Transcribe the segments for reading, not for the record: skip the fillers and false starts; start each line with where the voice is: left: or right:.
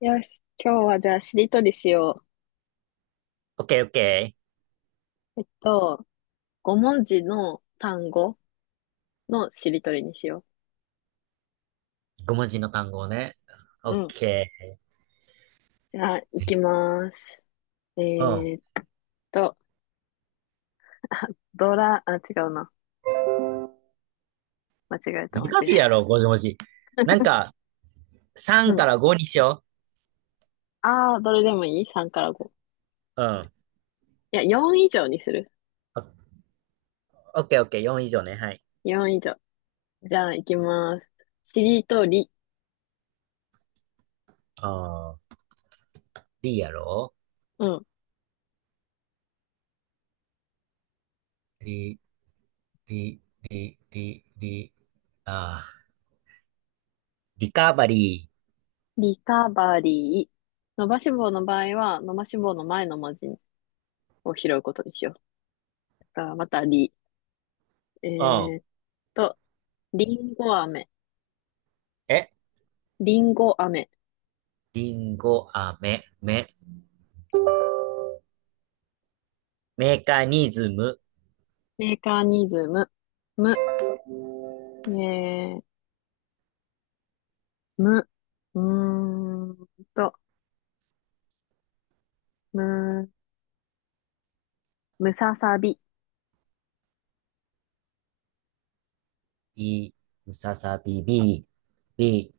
left: よし、今日はじゃあしりとりしよ
right: オッケーオッケ
left: う。5文字の単語のしりとりにしよ
right: ー。5文字の単語ね。オ
left: う。う
right: ッ
left: ん。
right: ケ
left: じゃあ、いきます。え
right: ー。う
left: ーっと、ドラ、あ、違うな。間違えた、
right: ん。
left: 間違
right: 難しいや
left: え
right: ろ、5文字。なんか、
left: た。う
right: 3か
left: ん。
right: ら5にしよ
left: あー、どれでもいい？ 3 から5。
right: う。うん。
left: いや、4以上にする。
right: オッケーオッケー、4以上ね。はい。
left: 4以上。じゃあ、いきます。しりとり、
right: あー、リやろ、
left: うん。
right: リ、リ、リ、リ、リ、あー、リカバリ
left: リカバリー。伸ばし棒の場合は、伸ばし棒の前の文字を拾うことにしよう。だからまた、り。え
right: ー。う
left: ー
right: ん。
left: っと、りんご飴。
right: え、
left: リンゴ飴、
right: リンゴ、あ、め、め、メカニズム、
left: メカニズム、む、ね、む、うーんと、む、むささび、
right: い、ムササビ、ビ、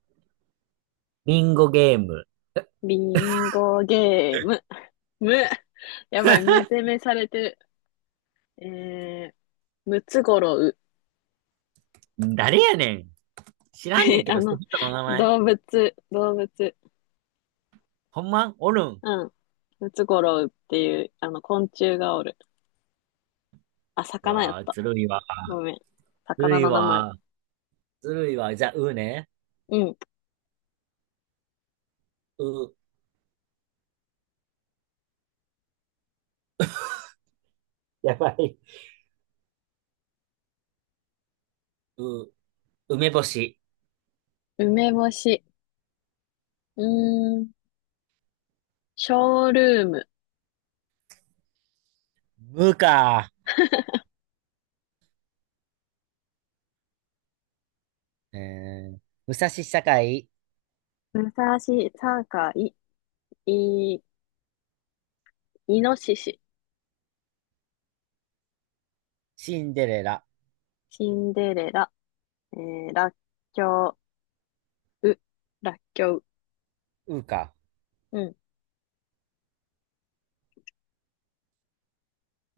right: リンゴゲーム。
left: リンゴゲーム、む、やばい、む攻めされてる。えー、ムツゴロウ、
right: 誰やねん。知らんねん け
left: あ
right: ど、その
left: の、
right: 人の名前。
left: 動物、動物、
right: ほんまおるん。
left: うん、ムツゴロウっていう、昆虫がおる。あ、
right: う
left: 魚やっ
right: わー、
left: た。
right: ずるいわ。
left: ごめん。
right: ずる
left: 魚
right: い
left: の名前。
right: わ。ずるいわ。じゃあ、うね。
left: うん。
right: う、やばい。う、梅干し。
left: 梅干し。うーん。ショールーム。
right: むか。えー、武蔵境、
left: 武蔵境、い、いのしし、
right: シンデレラ、
left: シンデレラ、らっきょう、う、らっきょう、
right: うか。
left: う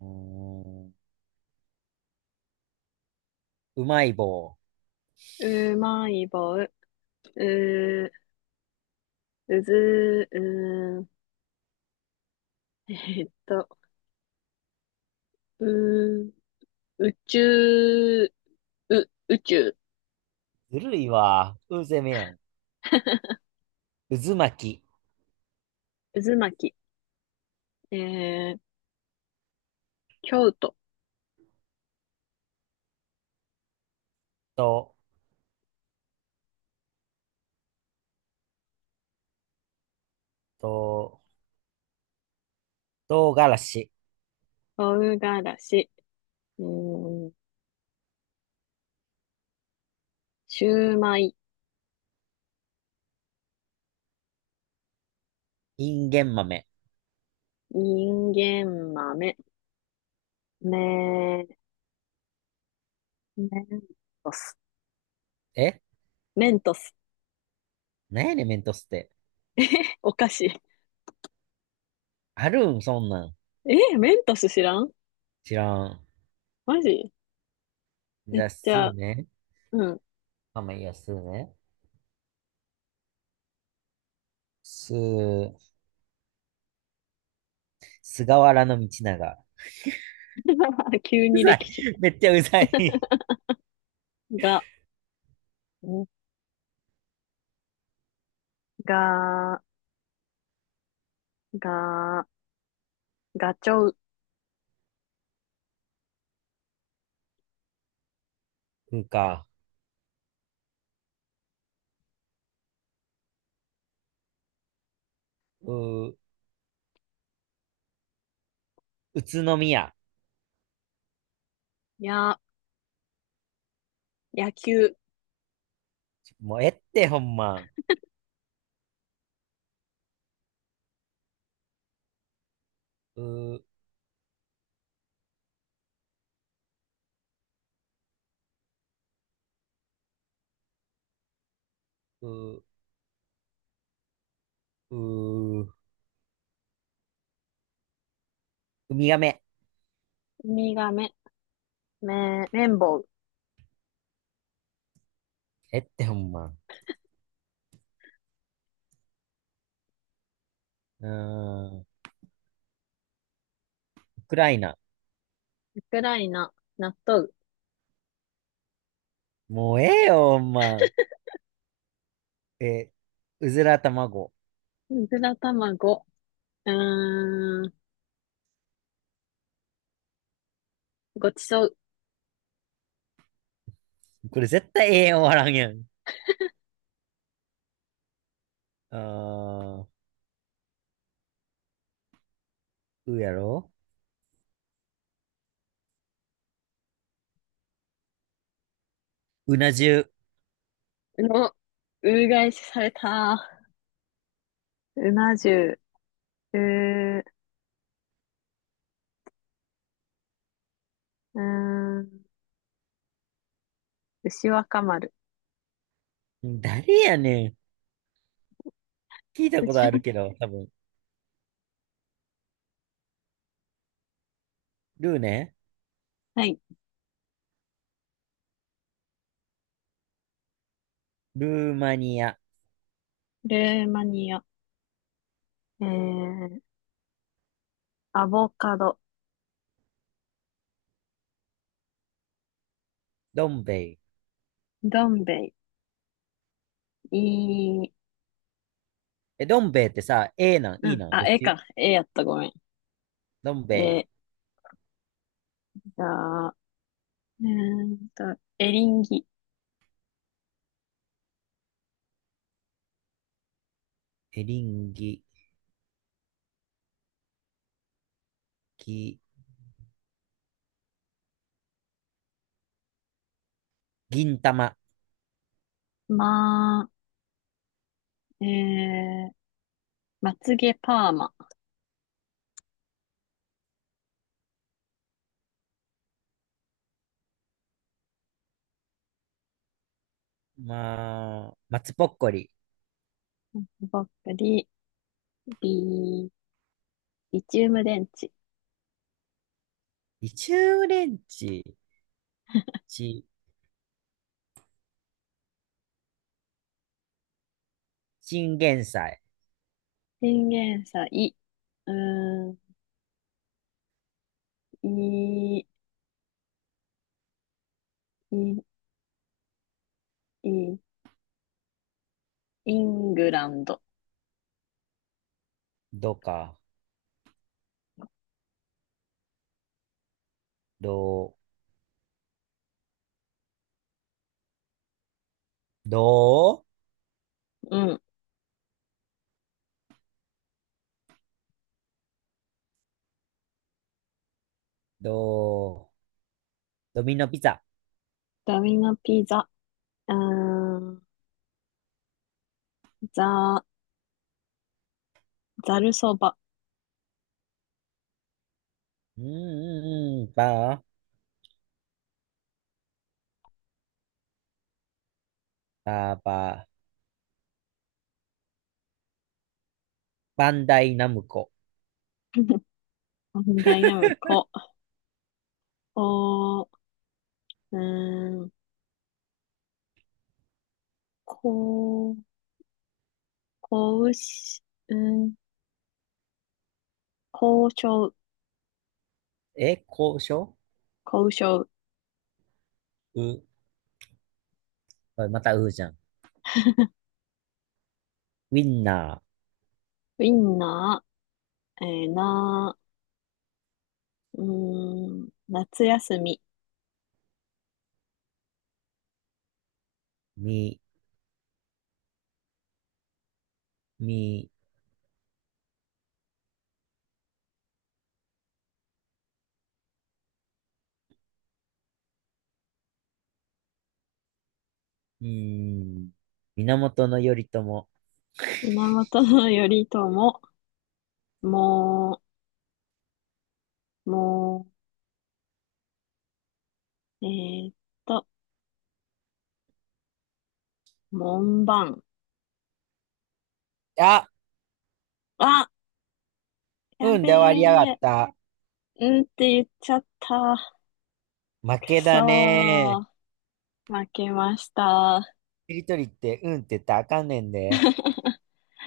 right: うーん、うまい棒。
left: ん、うまい棒、う、うず、うー、ーっと、う、宇宙、う、宇宙、
right: ずるいわ。うぜめやん。渦巻き。
left: 渦巻き、えー、京都、
right: と、と、唐辛子。
left: 唐辛子、うーん、シューマイ、
right: インゲン豆。
left: 人間豆、メ、メントス、
right: え、
left: メントス、
right: なんやねん、メントスって。
left: お菓子。
right: あるん、そんなん。
left: え、メントス知らん。
right: 知らん。
left: マジ。
right: じゃあ、
left: じ
right: す
left: ゃ
right: ー
left: あ、
right: ね。
left: うん。
right: まあまあいいや、すーね。すー、菅原道長。
left: 急
right: う
left: に
right: ざい。
left: 歴史
right: めっちゃうざい。
left: が、んが、が、ガチョウ、
right: うんか。うー、宇都宮。
left: や、野球、
right: もうえってほんま。うー、うー、うー、ウミガメ。
left: ウミガメ、め、綿棒、
right: えってほんま。うーん、ウクライナ。
left: ウクライナ、納豆、
right: もうええよ、ほんま。えー、うずら卵。
left: うずら卵、うーん、ごちそう
right: これ絶対ええ終わらんやん。あー、うやろ、うな重。
left: の、うがいしされた。うな重、う、うーん、牛若丸、
right: 誰やねん。聞いた こと
left: 牛
right: ある
left: 若
right: けど、多分。ルーね。
left: はい。
right: ルーマニア。
left: ルーマニア、えー、アボカド、
right: どん兵衛。
left: どん兵衛、いい、
right: え、どん兵衛ってさ、A なん、
left: う
right: E
left: ん、
right: なん、
left: あ、
right: どっ
left: 絵
right: ち。
left: か。絵やった、ごめ
right: どん兵
left: ん。え
right: 衛、
left: ー、じゃあ、うーんと、エリンギ、
right: エリンギ、ぎ、銀玉、
left: まあ、まつげパーマ、
right: まあ、松ぼっこり、
left: ばっかり、リ、リチウム電池、
right: リチュウレンチ、ち、チンゲンサイ、
left: チンゲンサイ、うーん、い、い、い、イングランド、
right: どうか、どう、どう、
left: うん、
right: どう、ドミノピザ、
left: ダミノピザ、うーん、ザ、ザルそば、
right: うんうんうん、ばー、ばーばー、バンダイナムコ、
left: ダイナムコ、お、ーん、こ、交渉、うん、交渉、
right: え、交渉、
left: 交渉、
right: う、あまたうじゃん。ウィンナ
left: ウィンナー、な、夏休み、
right: ー、み、うーん、源頼朝。
left: 源頼朝、もう、もう、と、門番。
right: あ、
left: あ、や
right: うん
left: べ
right: で終わりやがっ
left: え、
right: た。
left: うんって言っちゃった。
right: 負
left: く
right: け
left: そ
right: だね。
left: ー、負けました。
right: しりとりって、うんって言ったらあかんねんで。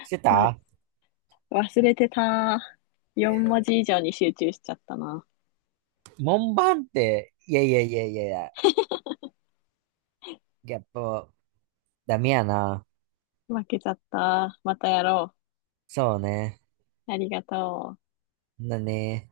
right: して
left: ま、
right: た
left: 忘れてた。4文字以上に集中しちゃったな。
right: 門番って、いやいやいやいやいや、やっぱダメやな。
left: 負けちゃった。またやろう。
right: そうね。
left: ありがとう。
right: だね。